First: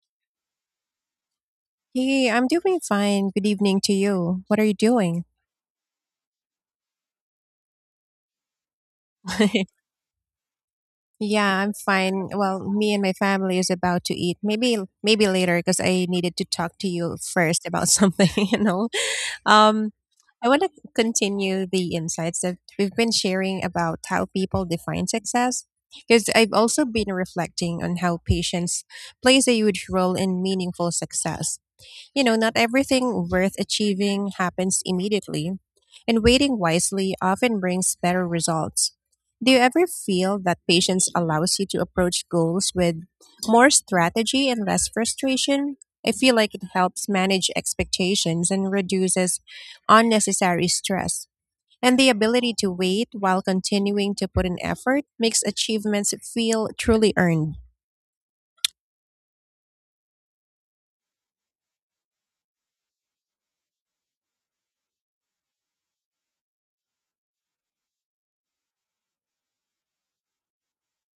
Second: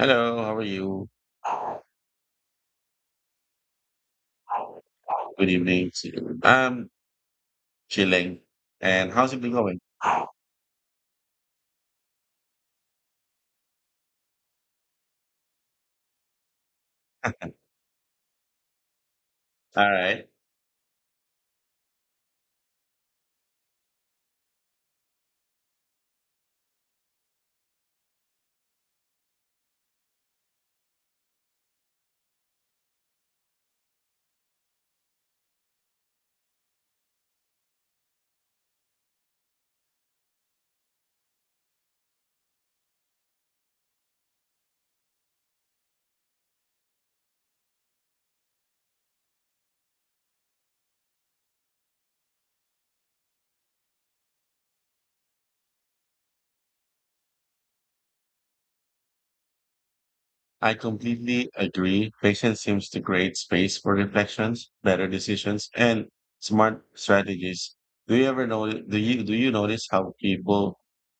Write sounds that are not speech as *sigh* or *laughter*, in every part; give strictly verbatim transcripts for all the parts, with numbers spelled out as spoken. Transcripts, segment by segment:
Hello, how are you? Hey, I'm doing fine. Good evening to you. What are you doing? Good evening to you. I'm chilling. And how's it been going? *laughs* Yeah, I'm fine. Well, me and my family is about to eat. Maybe maybe later because I needed to talk to you first about *laughs* something, you know. Um, All right. I want to continue the insights that we've been sharing about how people define success, because I've also been reflecting on how patience plays a huge role in meaningful success. You know, not everything worth achieving happens immediately, and waiting wisely often brings better results. Do you ever feel that patience allows you to approach goals with more strategy and less frustration? I feel like it helps manage expectations and reduces unnecessary stress. And the ability to wait while continuing to put in effort makes achievements feel truly earned. I completely agree. Patience seems to create space for reflections, better decisions, and smart strategies. Do you ever know? Do you do you notice how people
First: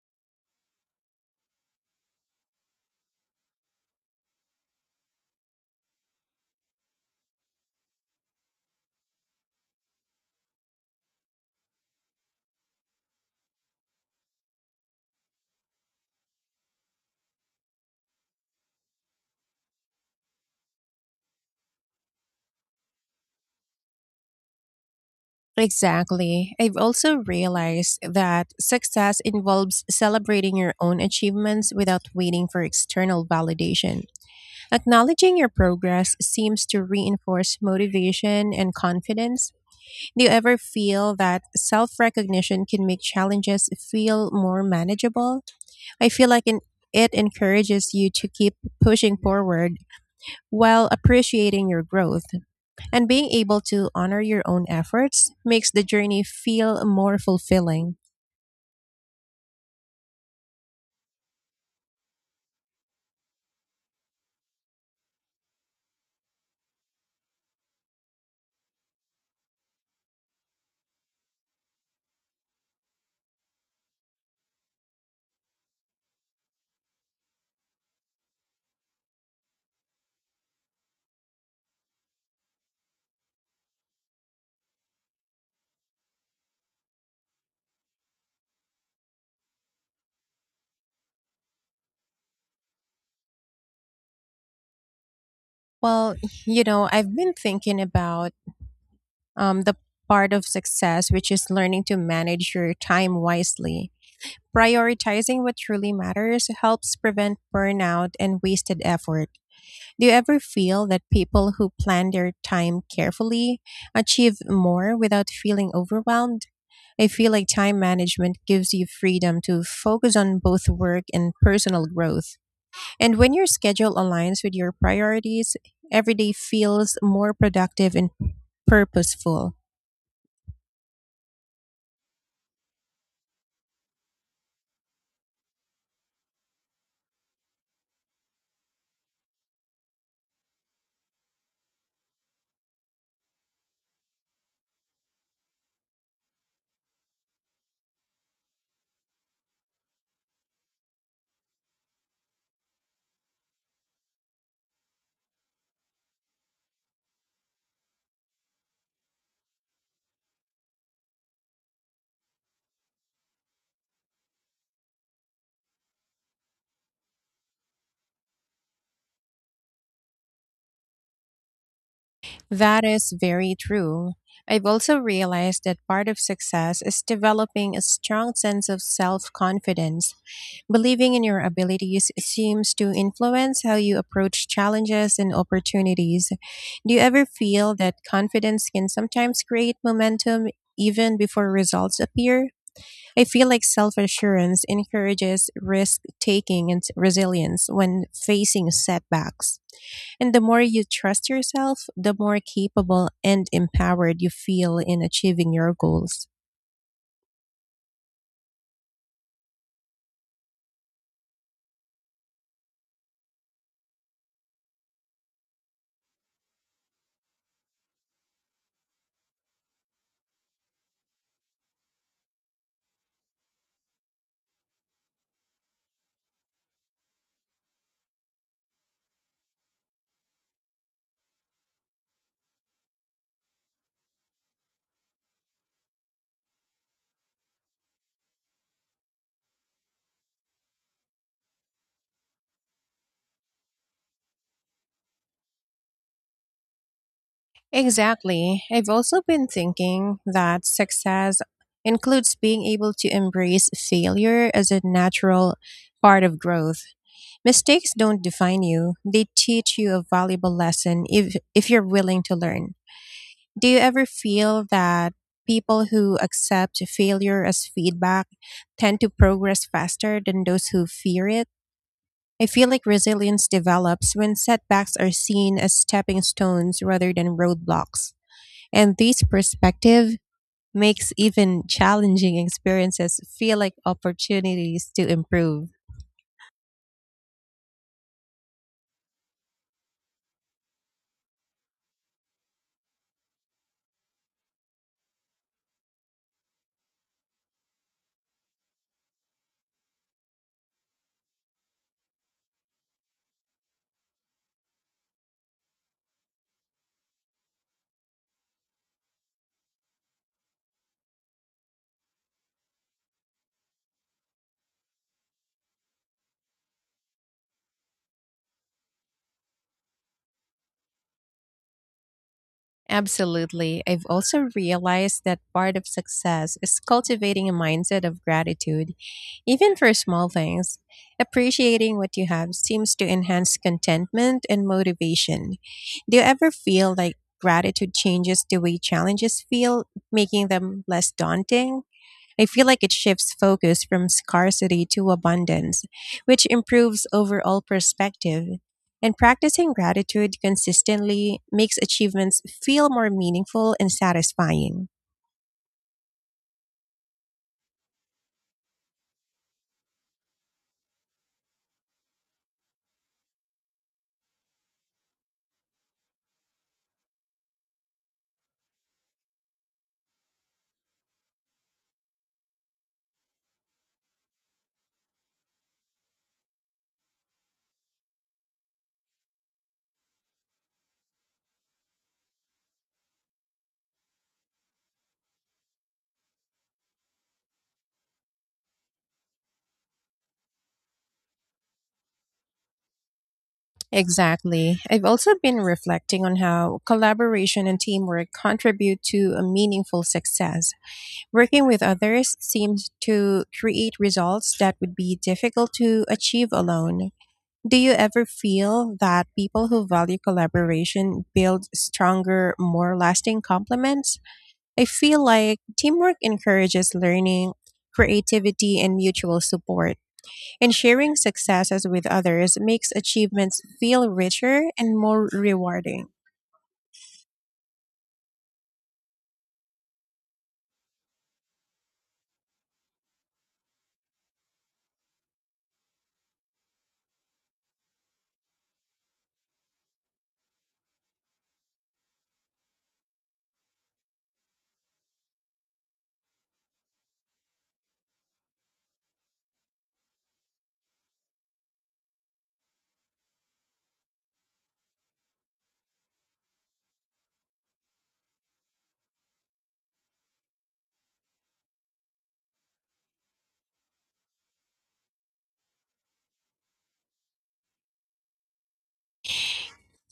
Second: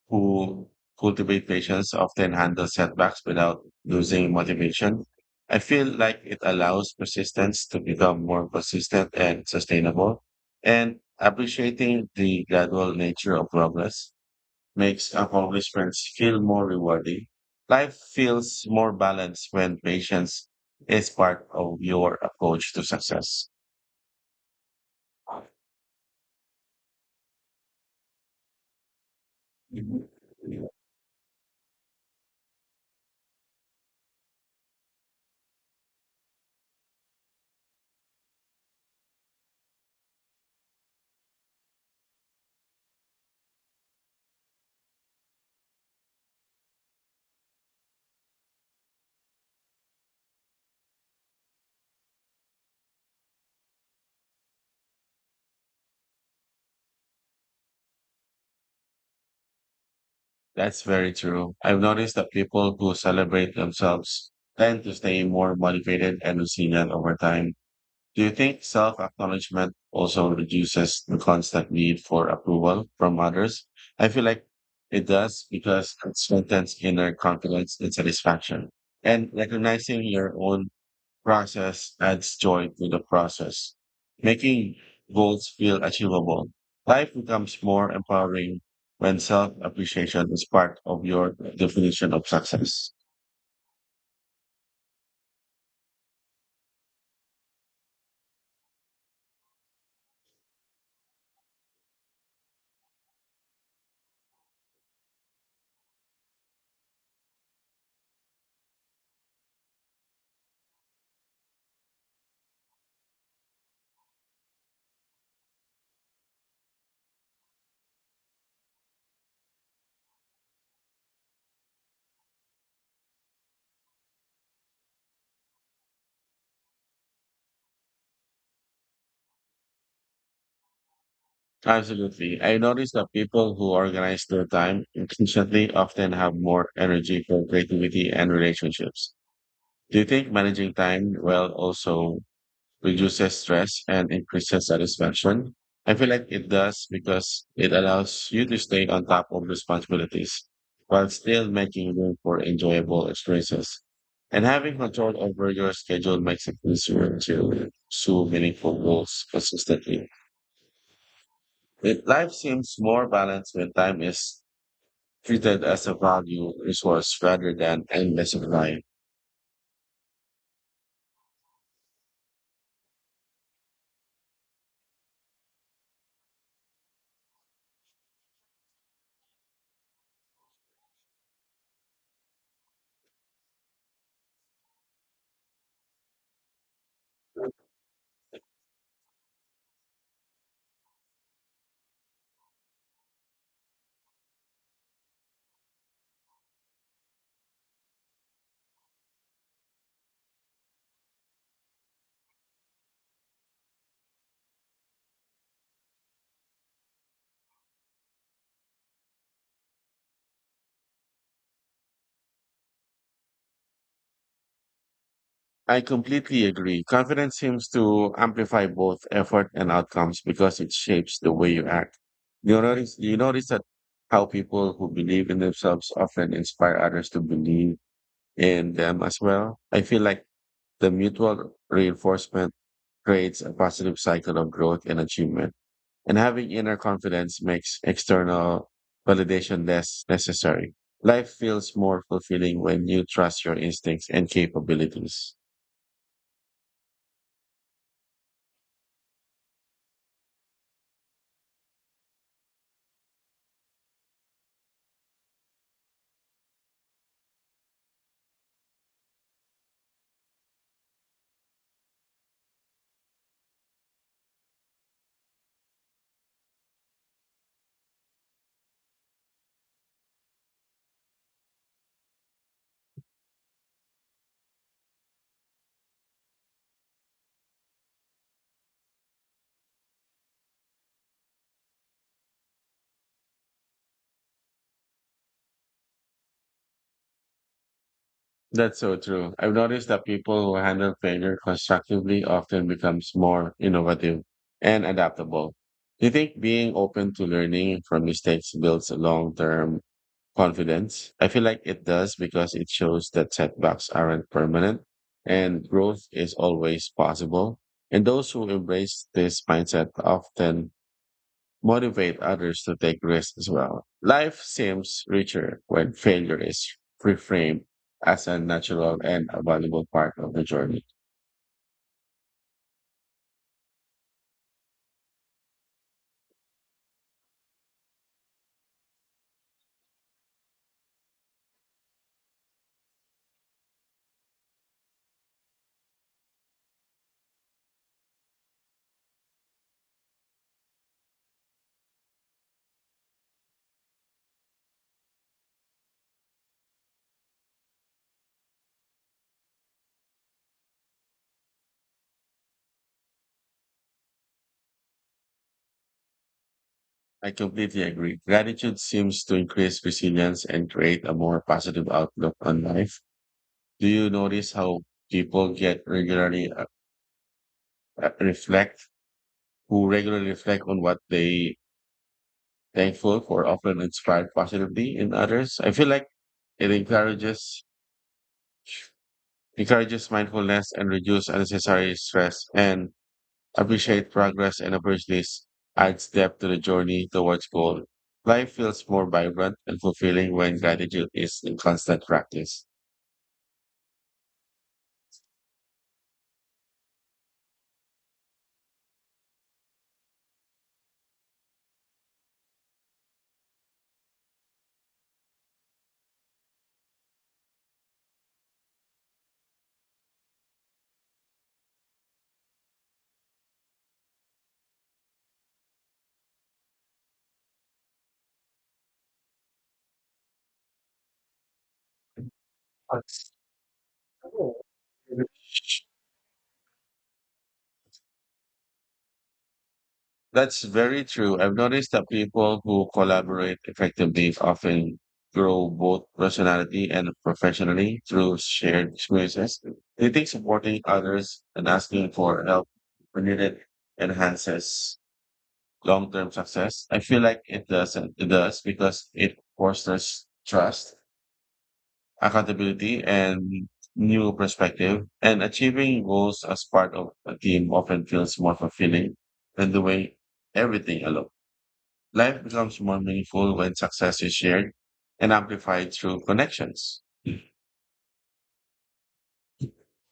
who cultivate patience often handle setbacks without losing motivation? I feel like it allows persistence to become more consistent and sustainable, and appreciating the gradual nature of progress makes accomplishments feel more rewarding. Life feels more balanced when patience is part of your approach to success. Exactly. I've also realized that success involves celebrating your own achievements without waiting for external validation. Acknowledging your progress seems to reinforce motivation and confidence. Do you ever feel that self recognition can make challenges feel more manageable? I feel like in it encourages you to keep pushing forward while appreciating your growth. And being able to honor your own efforts makes the journey feel more fulfilling. That's very true. I've noticed that people who celebrate themselves tend to stay more motivated and resilient over time. Do you think self acknowledgement also reduces the constant need for approval from others? I feel like it does because it strengthens inner confidence and satisfaction. And recognizing your own process adds joy to the process, making goals feel achievable. Life becomes more empowering when self appreciation is part of your definition of success. Well, you know, I've been thinking about um, the part of success, which is learning to manage your time wisely. Prioritizing what truly matters helps prevent burnout and wasted effort. Do you ever feel that people who plan their time carefully achieve more without feeling overwhelmed? I feel like time management gives you freedom to focus on both work and personal growth. And when your schedule aligns with your priorities, every day feels more productive and purposeful. Absolutely. I noticed that people who organize their time efficiently often have more energy for creativity and relationships. Do you think managing time well also reduces stress and increases satisfaction? I feel like it does because it allows you to stay on top of responsibilities while still making room for enjoyable experiences. And having control over your schedule makes it easier to pursue meaningful goals consistently. It, life seems more balanced when time is treated as a value resource rather than endless supply. That is very true. I've also realized that part of success is developing a strong sense of self confidence. Believing in your abilities seems to influence how you approach challenges and opportunities. Do you ever feel that confidence can sometimes create momentum even before results appear? I feel like self assurance encourages risk taking and resilience when facing setbacks. And the more you trust yourself, the more capable and empowered you feel in achieving your goals. I completely agree. Confidence seems to amplify both effort and outcomes because it shapes the way you act. You notice, you notice that how people who believe in themselves often inspire others to believe in them as well. I feel like the mutual reinforcement creates a positive cycle of growth and achievement. And having inner confidence makes external validation less necessary. Life feels more fulfilling when you trust your instincts and capabilities. Exactly. I've also been thinking that success includes being able to embrace failure as a natural part of growth. Mistakes don't define you, they teach you a valuable lesson if, if you're willing to learn. Do you ever feel that people who accept failure as feedback tend to progress faster than those who fear it? I feel like resilience develops when setbacks are seen as stepping stones rather than roadblocks. And this perspective makes even challenging experiences feel like opportunities to improve. That's so true. I've noticed that people who handle failure constructively often becomes more innovative and adaptable. Do you think being open to learning from mistakes builds a long-term confidence? I feel like it does because it shows that setbacks aren't permanent and growth is always possible. And those who embrace this mindset often motivate others to take risks as well. Life seems richer when failure is reframed as a natural and a valuable part of the journey. Absolutely. I've also realized that part of success is cultivating a mindset of gratitude, even for small things. Appreciating what you have seems to enhance contentment and motivation. Do you ever feel like gratitude changes the way challenges feel, making them less daunting? I feel like it shifts focus from scarcity to abundance, which improves overall perspective. And practicing gratitude consistently makes achievements feel more meaningful and satisfying. I completely agree. Gratitude seems to increase resilience and create a more positive outlook on life. Do you notice how people get regularly uh, reflect, who regularly reflect on what they thankful for, often inspired positively in others. I feel like it encourages encourages mindfulness and reduce unnecessary stress and appreciate progress and opportunities adds depth to the journey towards goal. Life feels more vibrant and fulfilling when gratitude is in constant practice. Exactly. I've also been reflecting on how collaboration and teamwork contribute to a meaningful success. Working with others seems to create results that would be difficult to achieve alone. Do you ever feel that people who value collaboration build stronger, more lasting complements? I feel like teamwork encourages learning, creativity, and mutual support, and sharing successes with others makes achievements feel richer and more rewarding. That's very true. I've noticed that people who collaborate effectively often grow both personality and professionally through shared experiences. Do you think supporting others and asking for help when needed enhances long-term success? I feel like it doesn't. It does because it fosters trust, accountability, and new perspective. And achieving goals as part of a team often feels more fulfilling than doing everything alone. Life becomes more meaningful when success is shared and amplified through connections.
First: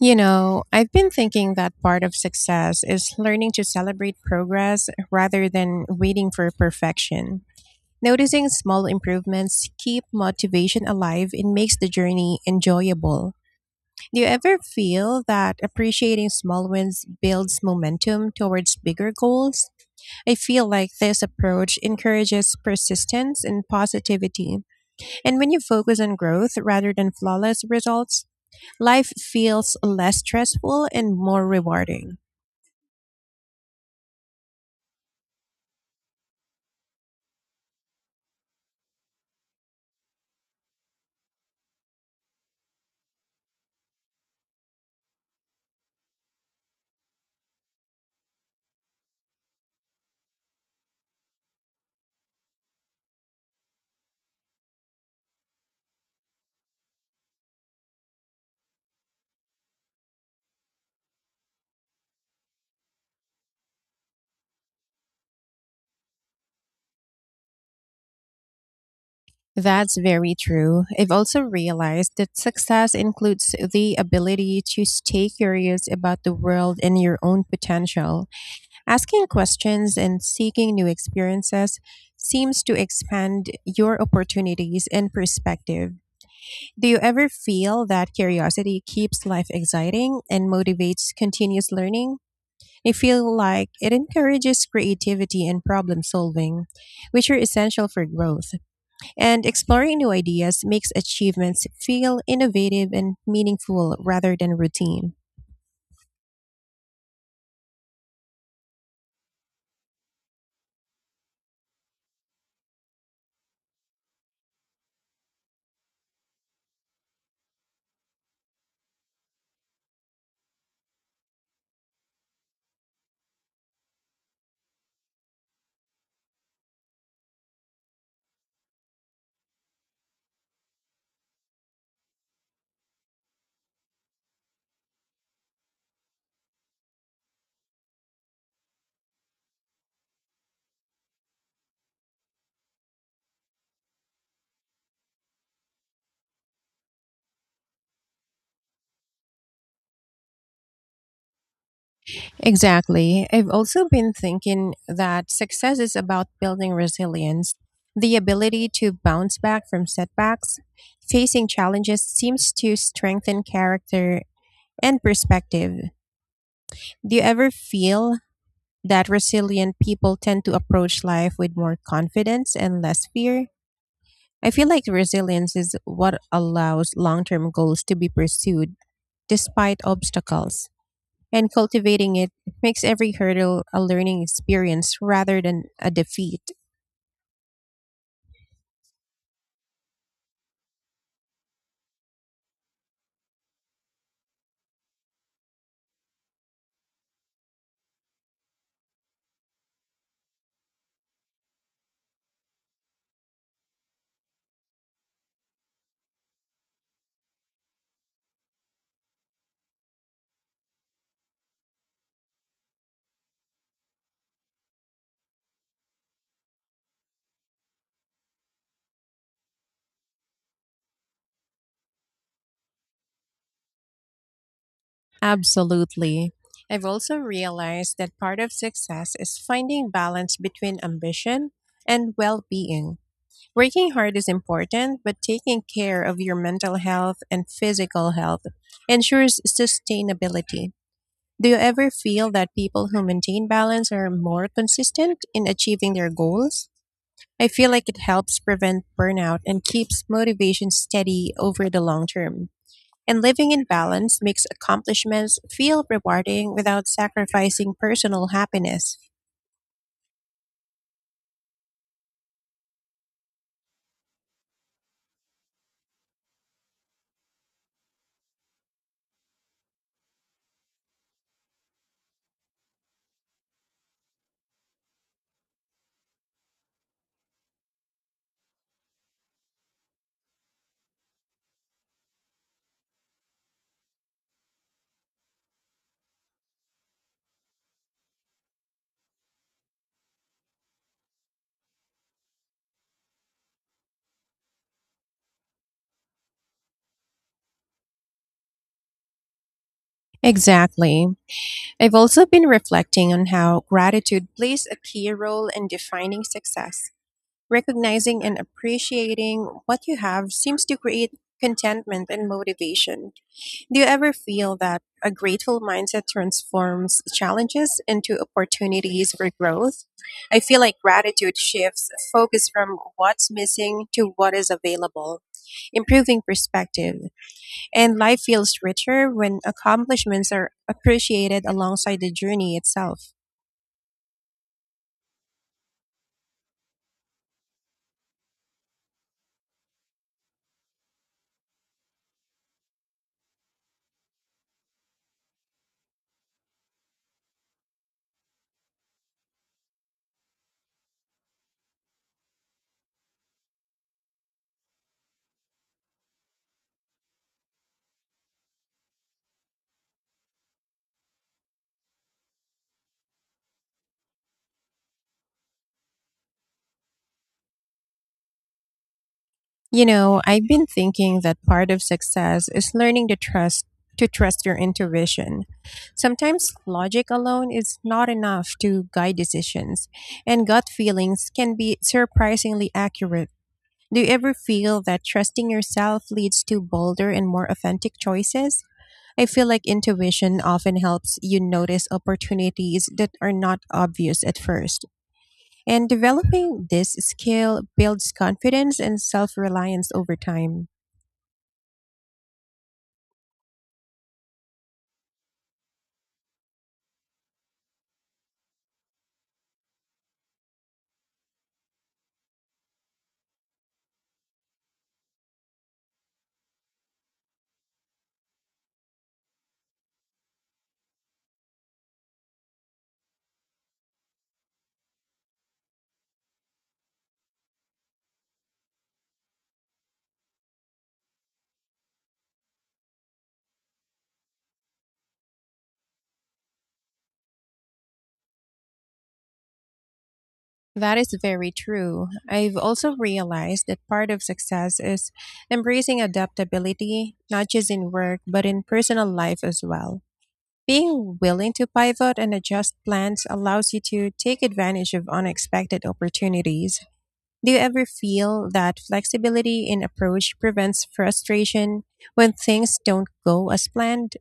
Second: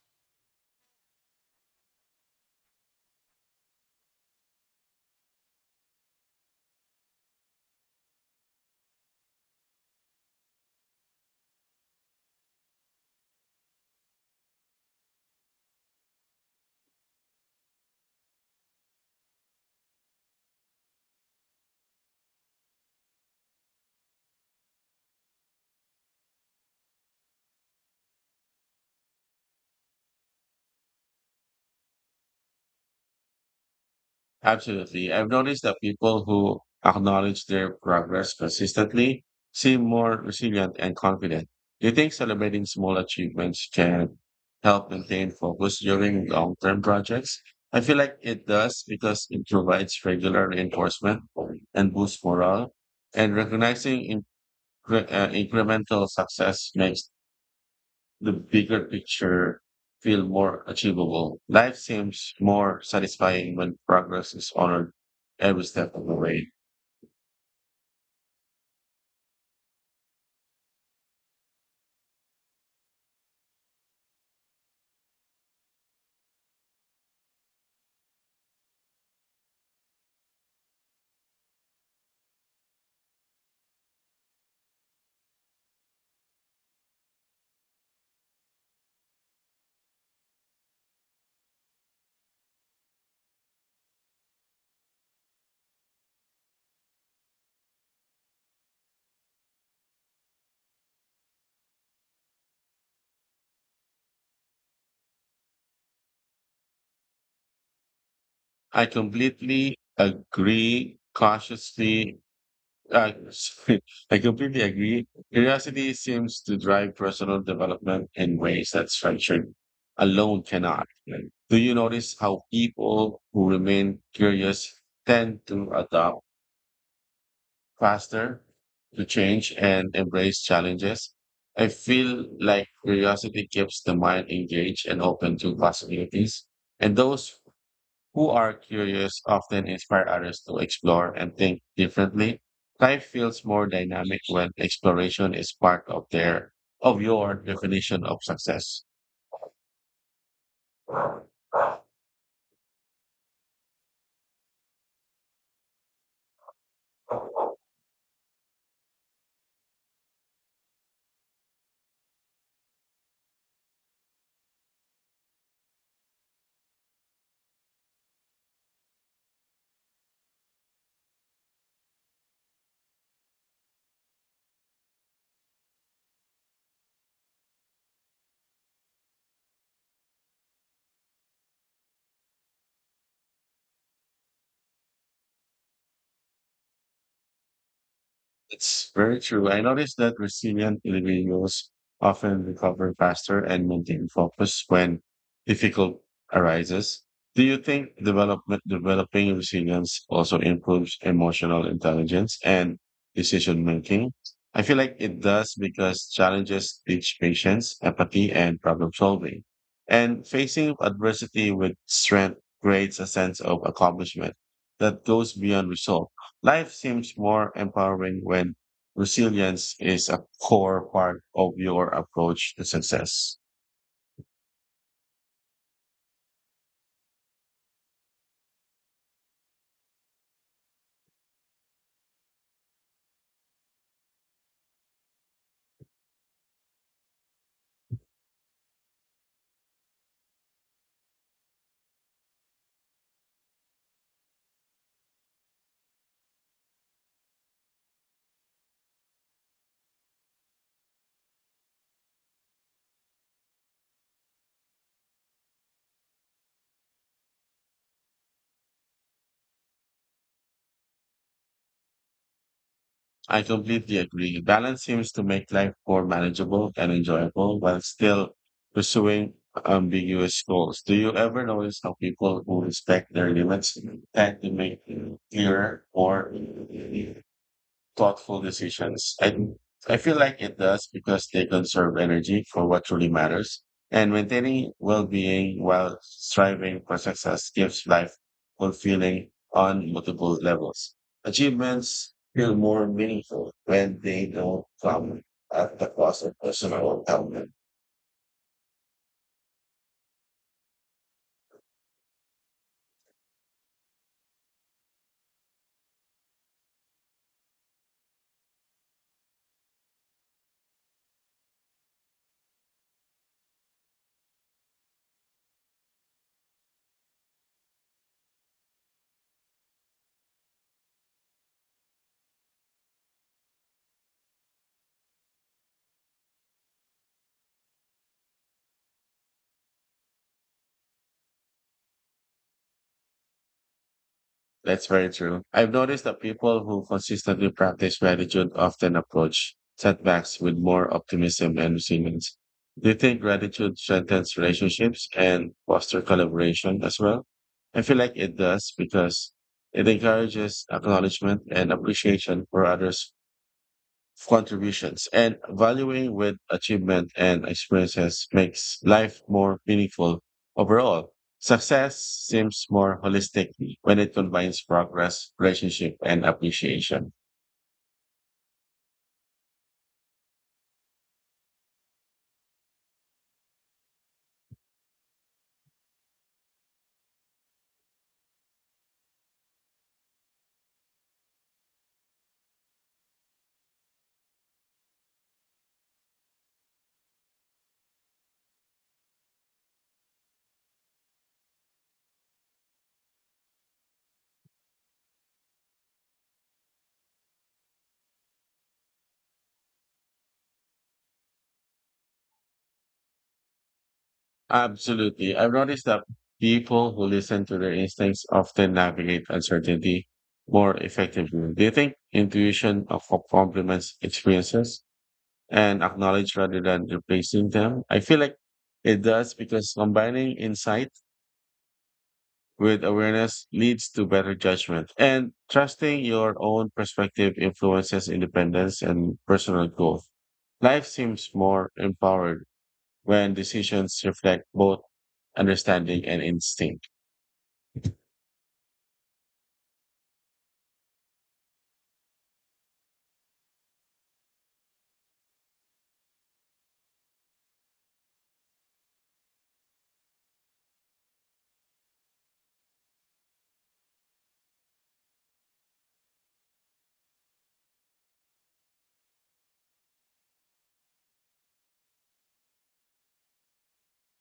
You know, I've been thinking that part of success is learning to celebrate progress rather than waiting for perfection. Noticing small improvements keep motivation alive and makes the journey enjoyable. Do you ever feel that appreciating small wins builds momentum towards bigger goals? I feel like this approach encourages persistence and positivity. And when you focus on growth rather than flawless results, life feels less stressful and more rewarding. Absolutely. I've noticed that people who acknowledge their progress consistently seem more resilient and confident. Do you think celebrating small achievements can help maintain focus during long term projects? I feel like it does because it provides regular reinforcement and boosts morale. And recognizing in, uh, incremental success makes the bigger picture feel more achievable. Life seems more satisfying when progress is honored every step of the way. That's very true. I've also realized that success includes the ability to stay curious about the world and your own potential. Asking questions and seeking new experiences seems to expand your opportunities and perspective. Do you ever feel that curiosity keeps life exciting and motivates continuous learning? I feel like it encourages creativity and problem solving, which are essential for growth. And exploring new ideas makes achievements feel innovative and meaningful rather than routine. I completely agree. Cautiously, uh, *laughs* sorry, I completely agree. Curiosity seems to drive personal development in ways that structure alone cannot. Do you notice how people who remain curious tend to adopt? Faster to change and embrace challenges. I feel like curiosity keeps the mind engaged and open to possibilities. And those who are curious often inspire others to explore and think differently. Life feels more dynamic when exploration is part of their of your definition of success. Exactly. I've also been thinking that success is about building resilience, the ability to bounce back from setbacks. Facing challenges seems to strengthen character and perspective. Do you ever feel that resilient people tend to approach life with more confidence and less fear? I feel like resilience is what allows long term goals to be pursued despite obstacles, and cultivating it makes every hurdle a learning experience rather than a defeat. It's very true. I noticed that resilient individuals often recover faster and maintain focus when difficult arises. Do you think development, developing resilience also improves emotional intelligence and decision making? I feel like it does because challenges teach patience, empathy, and problem solving. And facing adversity with strength creates a sense of accomplishment that goes beyond results. Life seems more empowering when resilience is a core part of your approach to success. Absolutely. I've also realized that part of success is finding balance between ambition and well being. Working hard is important, but taking care of your mental health and physical health ensures sustainability. Do you ever feel that people who maintain balance are more consistent in achieving their goals? I feel like it helps prevent burnout and keeps motivation steady over the long term. And living in balance makes accomplishments feel rewarding without sacrificing personal happiness. I completely agree. Balance seems to make life more manageable and enjoyable while still pursuing ambiguous goals. Do you ever notice how people who respect their limits tend to make clearer or thoughtful decisions. And I feel like it does because they conserve energy for what truly matters. And maintaining well being while striving for success gives life fulfilling on multiple levels. Achievements feel more meaningful when they don't come at the cost of personal health. Exactly. I've also been reflecting on how gratitude plays a key role in defining success. Recognizing and appreciating what you have seems to create contentment and motivation. Do you ever feel that a grateful mindset transforms challenges into opportunities for growth? I feel like gratitude shifts focus from what's missing to what is available, improving perspective. And life feels richer when accomplishments are appreciated alongside the journey itself. That's very true. I've noticed that people who consistently practice gratitude often approach setbacks with more optimism and resilience. Do you think gratitude strengthens relationships and foster collaboration as well? I feel like it does because it encourages acknowledgement and appreciation for others' contributions and valuing with achievement and experiences makes life more meaningful overall. Success seems more holistic when it combines progress, relationship, and appreciation. You know, I've been thinking that part of success is learning to trust to trust your intuition. Sometimes logic alone is not enough to guide decisions, and gut feelings can be surprisingly accurate. Do you ever feel that trusting yourself leads to bolder and more authentic choices? I feel like intuition often helps you notice opportunities that are not obvious at first. And developing this skill builds confidence and self reliance over time. Absolutely. I've noticed that people who listen to their instincts often navigate uncertainty more effectively. Do you think intuition of of complements experiences and acknowledge rather than replacing them? I feel like it does because combining insight with awareness leads to better judgment. And trusting your own perspective influences independence and personal growth. Life seems more empowered when decisions reflect both understanding and instinct. That is very true. I've also realized that part of success is embracing adaptability, not just in work, but in personal life as well. Being willing to pivot and adjust plans allows you to take advantage of unexpected opportunities. Do you ever feel that flexibility in approach prevents frustration when things don't go as planned?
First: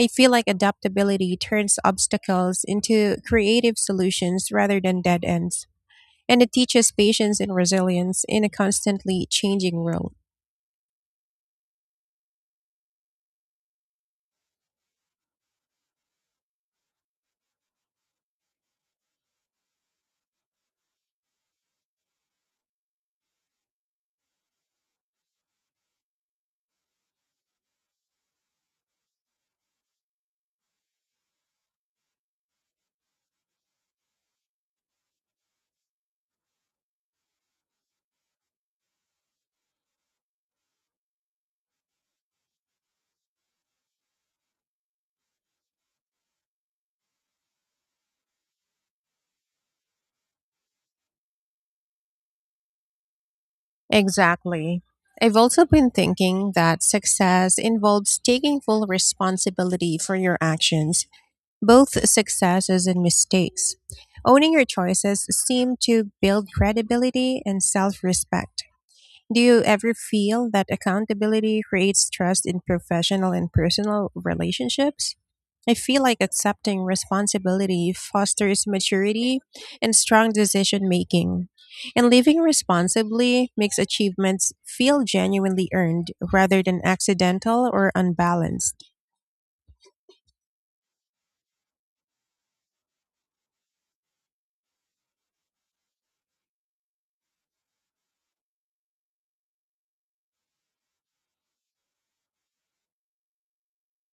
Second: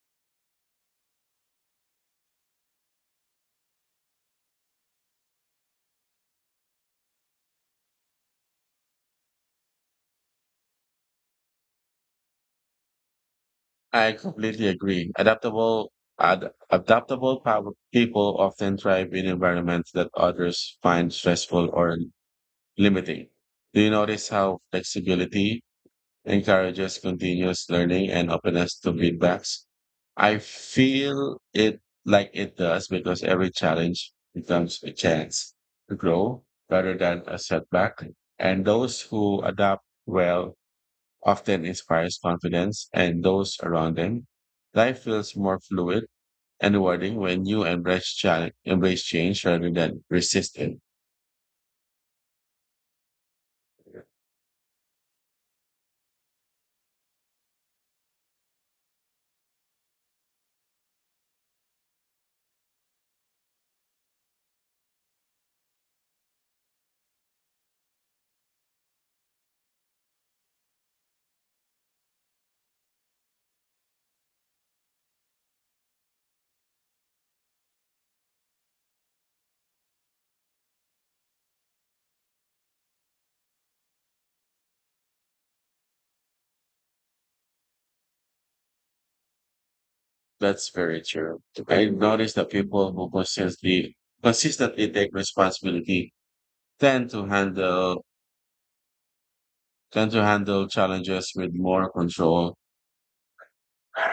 I feel like adaptability turns obstacles into creative solutions rather than dead ends. And it teaches patience and resilience in a constantly changing world. I completely agree. Adaptable, ad, adaptable pow- people often thrive in environments that others find stressful or limiting. Do you notice how flexibility encourages continuous learning and openness to feedbacks. I feel it like it does because every challenge becomes a chance to grow rather than a setback. And those who adapt well often inspires confidence and those around them. Life feels more fluid and rewarding when you embrace challenge, embrace change rather than resist it. Exactly. I've also been thinking that success involves taking full responsibility for your actions, both successes and mistakes. Owning your choices seem to build credibility and self respect. Do you ever feel that accountability creates trust in professional and personal relationships? I feel like accepting responsibility fosters maturity and strong decision making. And living responsibly makes achievements feel genuinely earned rather than accidental or unbalanced. That's very true. I noticed that people who consistently consistently take responsibility tend to handle tend to handle challenges with more control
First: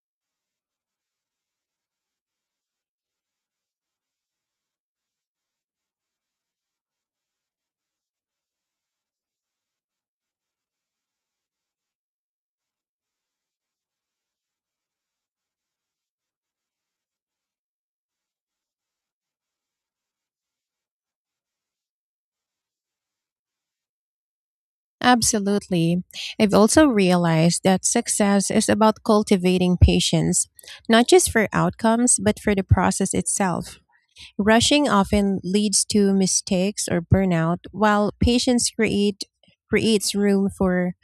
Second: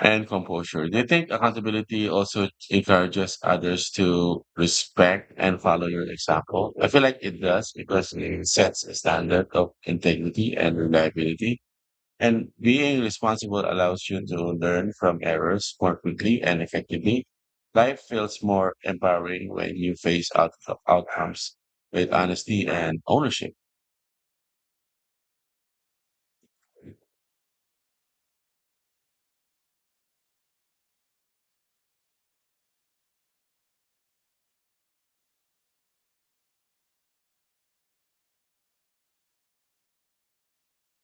and composure. Do you think accountability also encourages others to respect and follow your example? I feel like it does because it sets a standard of integrity and reliability. And being responsible allows you to learn from errors more quickly and effectively. Life feels more empowering when you face out- outcomes with honesty and ownership. Absolutely. I've also realized that success is about cultivating patience, not just for outcomes, but for the process itself. Rushing often leads to mistakes or burnout, while patience create, creates room for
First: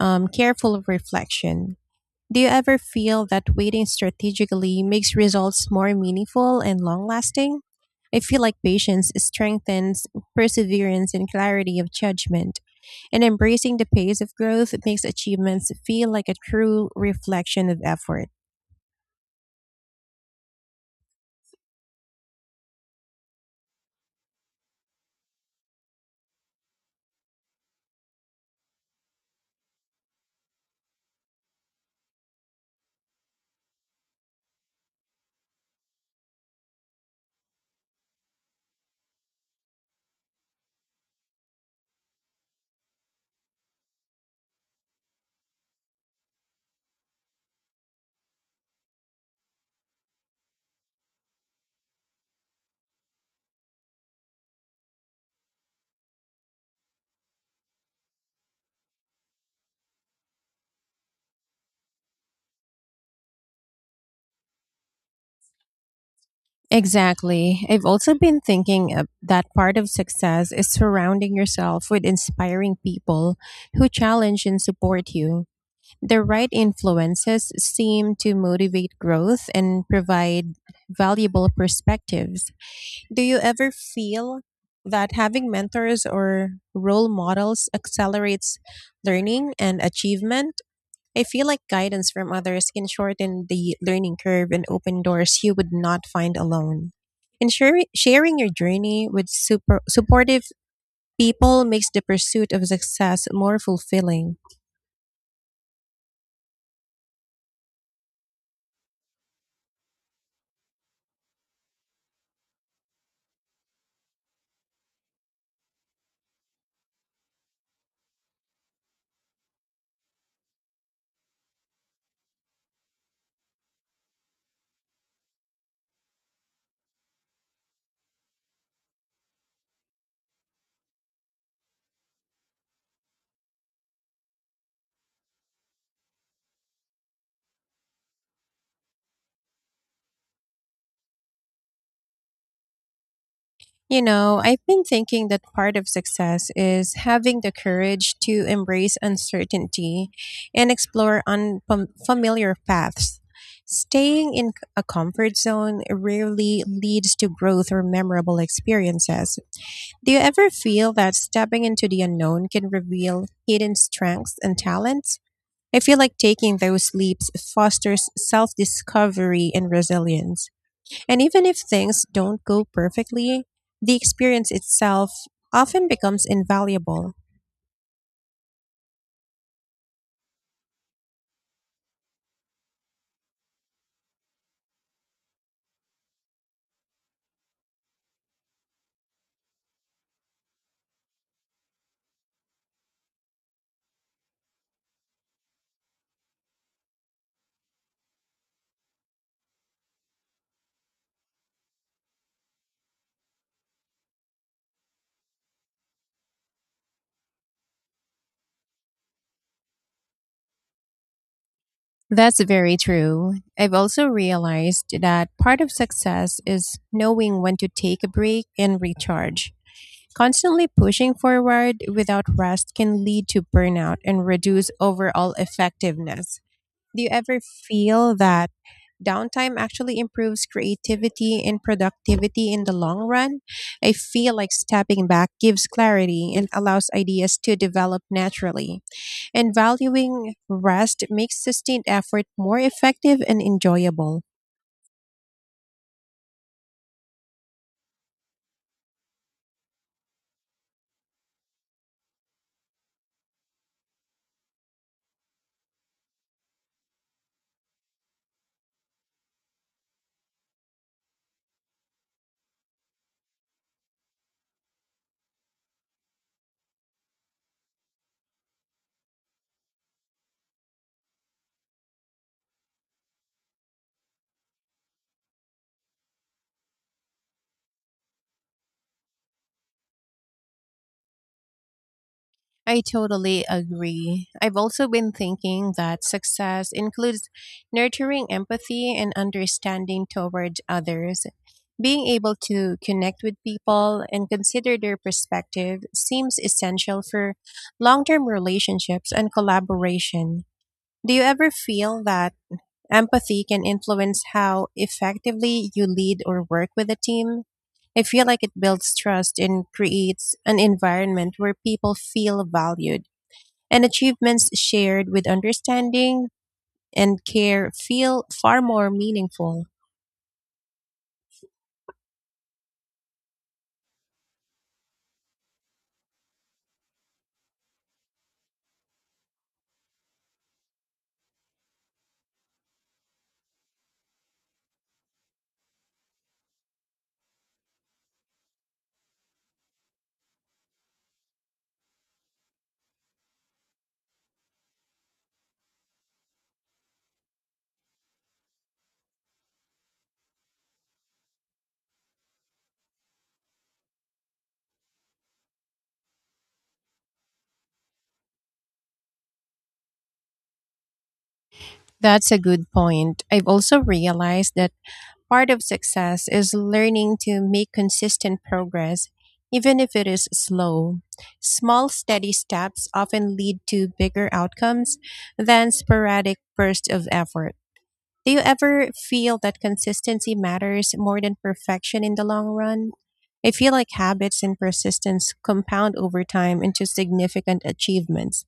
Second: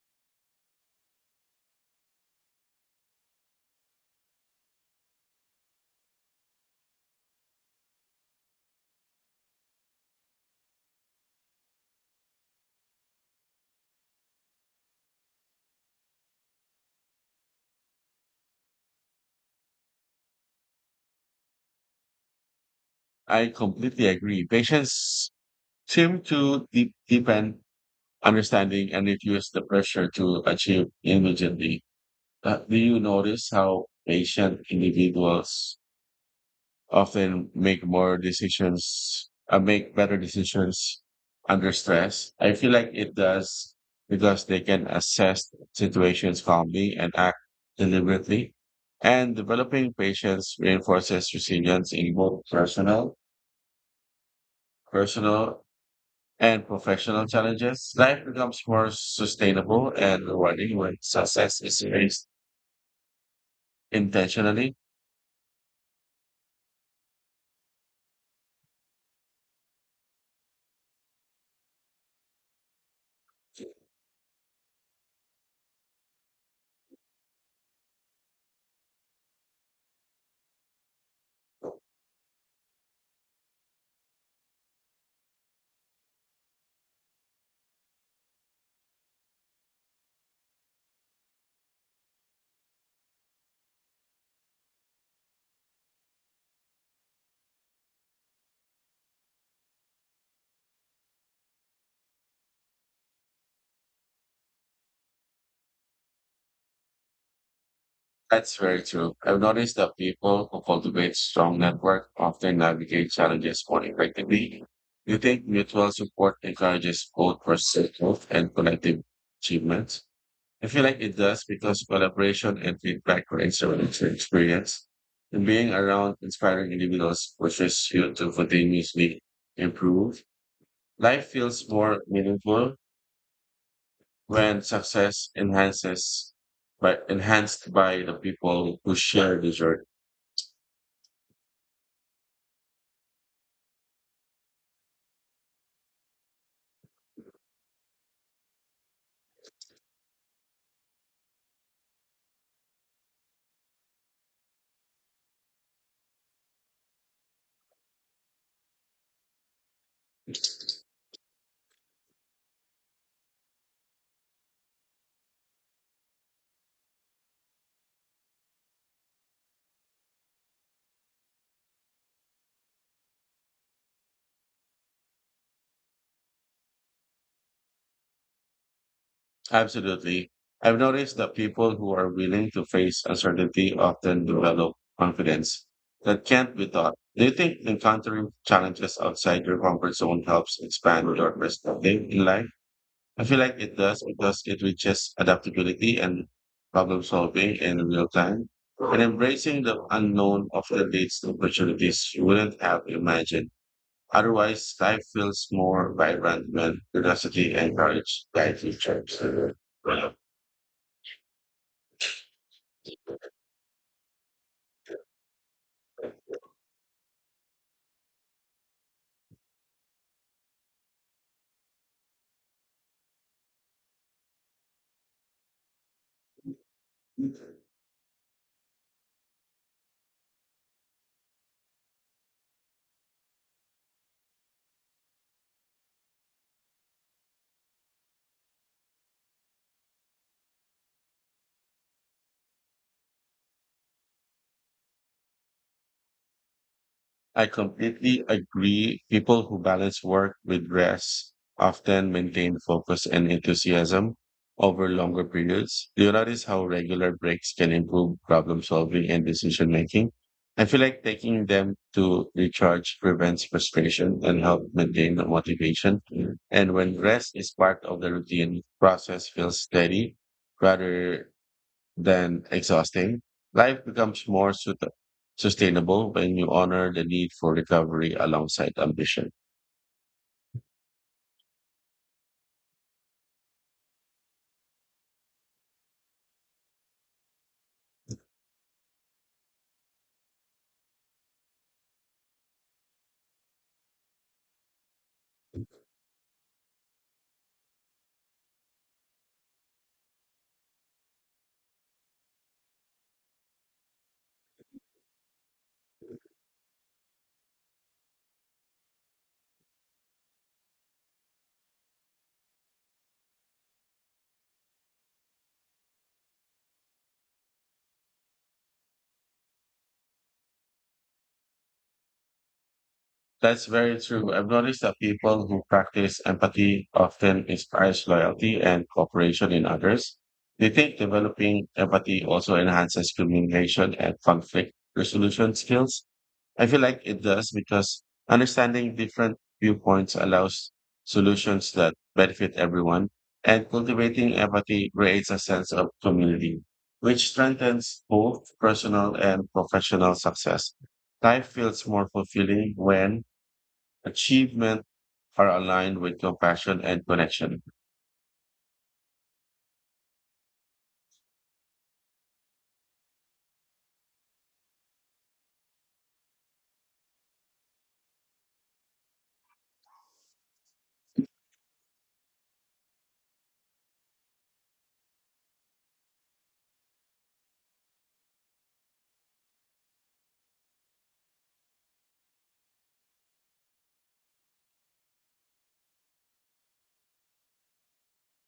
um, careful reflection. Do you ever feel that waiting strategically makes results more meaningful and long lasting? I feel like patience strengthens perseverance and clarity of judgment, and embracing the pace of growth makes achievements feel like a true reflection of effort. I completely agree. Patience seem to deep, deepen understanding and reduce the pressure to achieve immediately. Uh, do you notice how patient individuals often make more decisions, uh, make better decisions under stress. I feel like it does because they can assess situations calmly and act deliberately. And developing patience reinforces resilience in both personal, personal and professional challenges. Life becomes more sustainable and rewarding when success is faced intentionally Exactly. I've also been thinking of that part of success is surrounding yourself with inspiring people who challenge and support you. The right influences seem to motivate growth and provide valuable perspectives. Do you ever feel that having mentors or role models accelerates learning and achievement? I feel like guidance from others can shorten the learning curve and open doors you would not find alone. And sharing sharing your journey with super supportive people makes the pursuit of success more fulfilling. That's very true. I've noticed that people who cultivate strong network often navigate challenges more effectively. Do you think mutual support encourages both personal growth and collective achievements? I feel like it does because collaboration and feedback creates a richer experience. And being around inspiring individuals pushes you to continuously improve. Life feels more meaningful when success enhances by enhanced by the people who share the journey. You know, I've been thinking that part of success is having the courage to embrace uncertainty and explore unfamiliar paths. Staying in c- a comfort zone rarely leads to growth or memorable experiences. Do you ever feel that stepping into the unknown can reveal hidden strengths and talents? I feel like taking those leaps fosters self discovery and resilience. And even if things don't go perfectly, the experience itself often becomes invaluable. Absolutely. I've noticed that people who are willing to face uncertainty often develop confidence that can't be taught. Do you think encountering challenges outside your comfort zone helps expand your perspective in life? I feel like it does because it reaches adaptability and problem solving in real time. And embracing the unknown often leads to opportunities you wouldn't have imagined. Otherwise, life feels more vibrant when curiosity and courage guide you. That's very true. I've also realized that part of success is knowing when to take a break and recharge. Constantly pushing forward without rest can lead to burnout and reduce overall effectiveness. Do you ever feel that downtime actually improves creativity and productivity in the long run? I feel like stepping back gives clarity and allows ideas to develop naturally. And valuing rest makes sustained effort more effective and enjoyable. I completely agree. People who balance work with rest often maintain focus and enthusiasm over longer periods. Do you notice how regular breaks can improve problem solving and decision making? I feel like taking them to recharge prevents frustration and help maintain the motivation. And when rest is part of the routine, process feels steady rather than exhausting. Life becomes more sut- sustainable when you honor the need for recovery alongside ambition. I totally agree. I've also been thinking that success includes nurturing empathy and understanding towards others. Being able to connect with people and consider their perspective seems essential for long term relationships and collaboration. Do you ever feel that empathy can influence how effectively you lead or work with a team? I feel like it builds trust and creates an environment where people feel valued, and achievements shared with understanding and care feel far more meaningful. That's very true. I've noticed that people who practice empathy often inspires loyalty and cooperation in others. They think developing empathy also enhances communication and conflict resolution skills. I feel like it does because understanding different viewpoints allows solutions that benefit everyone, and cultivating empathy creates a sense of community, which strengthens both personal and professional success. Life feels more fulfilling when achievement are aligned with compassion and connection. That's a good point. I've also realized that part of success is learning to make consistent progress, even if it is slow. Small, steady steps often lead to bigger outcomes than sporadic bursts of effort. Do you ever feel that consistency matters more than perfection in the long run? I feel like habits and persistence compound over time into significant achievements,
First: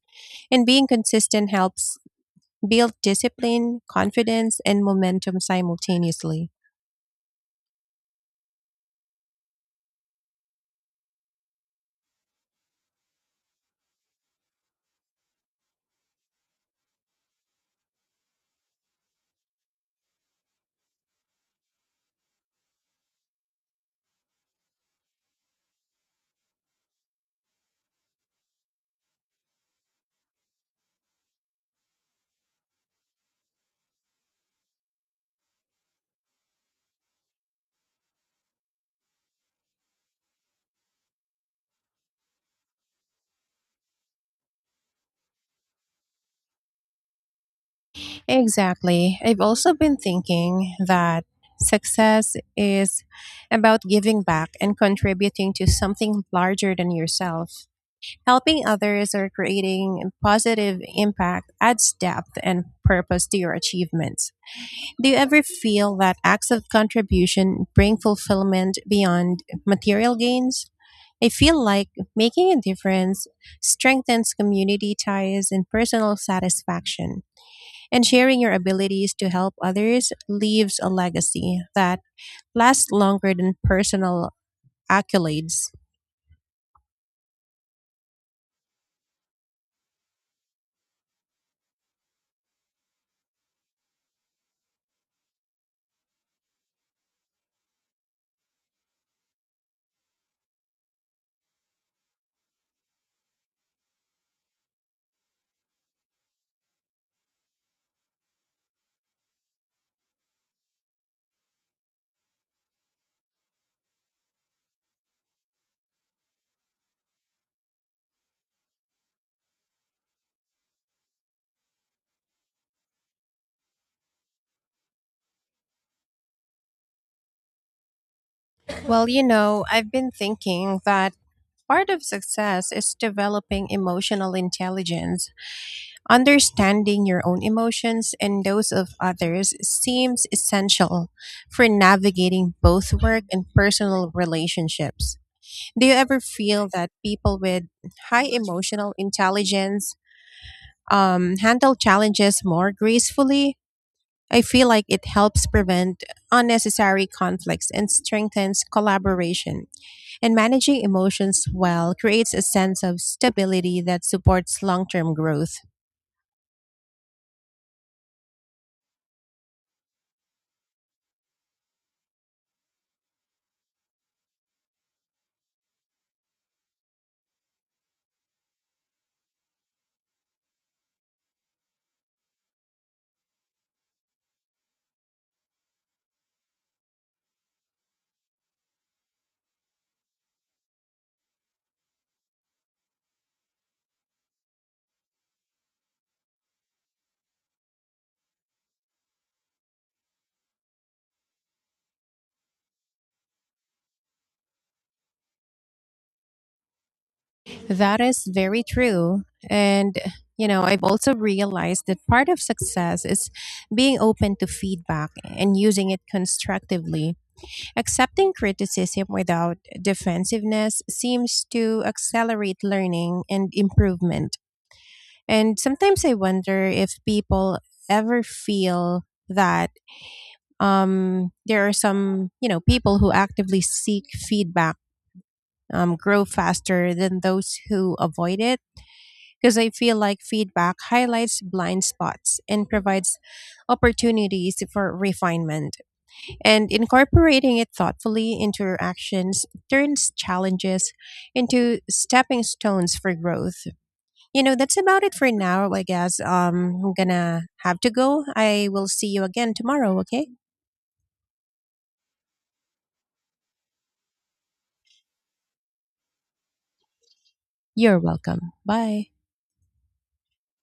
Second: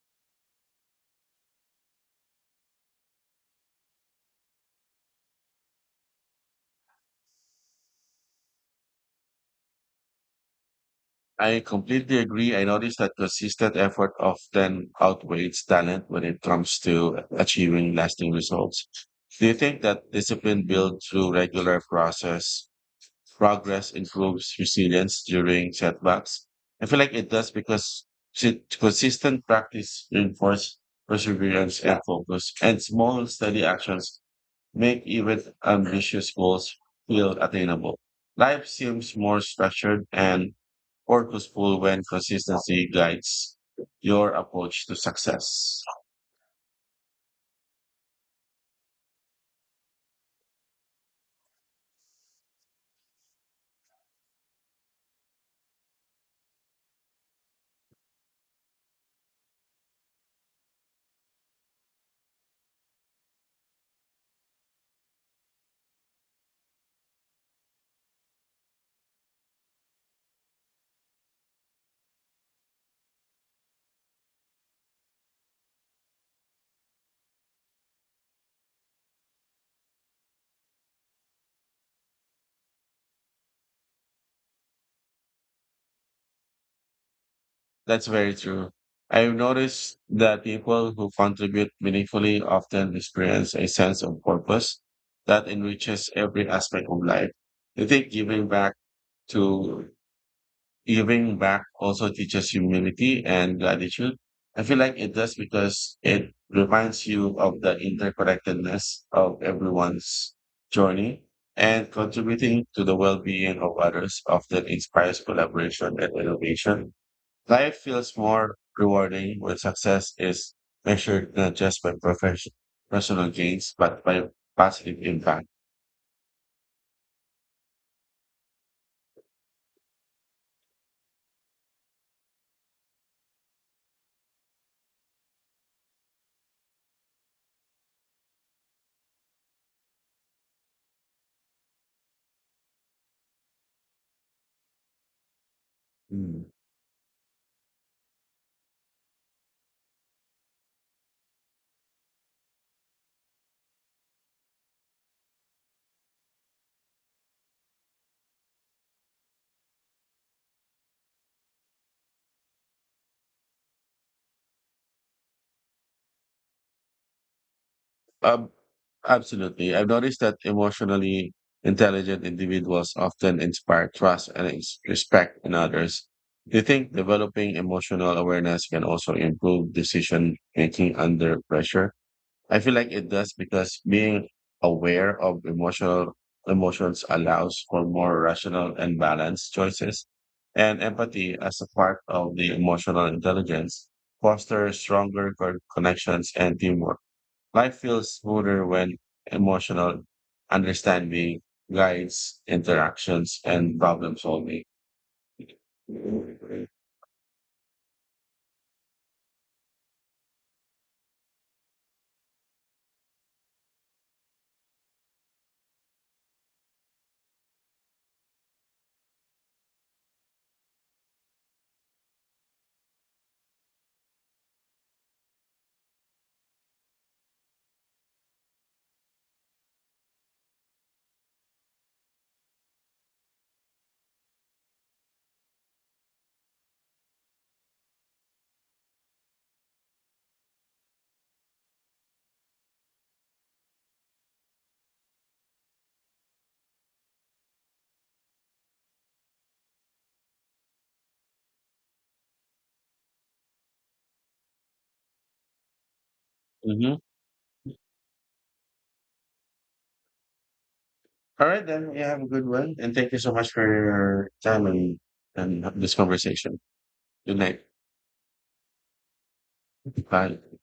and being consistent helps build discipline, confidence, and momentum simultaneously. I completely agree. I noticed that consistent effort often outweighs talent when it comes to achieving lasting results. Do you think that discipline built through regular process progress improves resilience during setbacks? I feel like it does because si- consistent practice reinforces perseverance and focus, and small steady actions make even ambitious goals feel attainable. Life seems more structured and purposeful when consistency guides your approach to success. Exactly. I've also been thinking that success is about giving back and contributing to something larger than yourself. Helping others or creating a positive impact adds depth and purpose to your achievements. Do you ever feel that acts of contribution bring fulfillment beyond material gains? I feel like making a difference strengthens community ties and personal satisfaction, and sharing your abilities to help others leaves a legacy that lasts longer than personal accolades. That's very true. I've noticed that people who contribute meaningfully often experience a sense of purpose that enriches every aspect of life. I think giving back to giving back also teaches humility and gratitude. I feel like it does because it reminds you of the interconnectedness of everyone's journey and contributing to the well-being of others often inspires collaboration and innovation. Life feels more rewarding when success is measured not just by profession, personal gains, but by positive impact. Well, you know, I've been thinking that part of success is developing emotional intelligence. Understanding your own emotions and those of others seems essential for navigating both work and personal relationships. Do you ever Mm. feel that people with high emotional intelligence um, handle challenges more gracefully? I feel like it helps prevent unnecessary conflicts and strengthens collaboration. And managing emotions well creates a sense of stability that supports long term growth. Um, absolutely. I've noticed that emotionally intelligent individuals often inspire trust and ex- respect in others. Do you think developing emotional awareness can also improve decision making under pressure? I feel like it does because being aware of emotional emotions allows for more rational and balanced choices. And empathy as a part of the emotional intelligence fosters stronger co- connections and teamwork. Life feels smoother when emotional understanding guides interactions and problem solving. Mhm. That is very true. And, you know, I've also realized that part of success is being open to feedback and using it constructively. Accepting criticism without defensiveness seems to accelerate learning and improvement. And sometimes I wonder if people ever feel that um, there are some, you know, people who actively seek feedback um, grow faster than those who avoid it, because I feel like feedback highlights blind spots and provides opportunities for refinement, and incorporating it thoughtfully into your actions turns challenges into stepping stones for growth. You know, that's about it for now, I guess. um, I'm gonna have to go. I will see you again tomorrow, okay. All right, then. You have a good one. And thank you so much for your time and, and this conversation. Good night. You're welcome. Bye. Bye.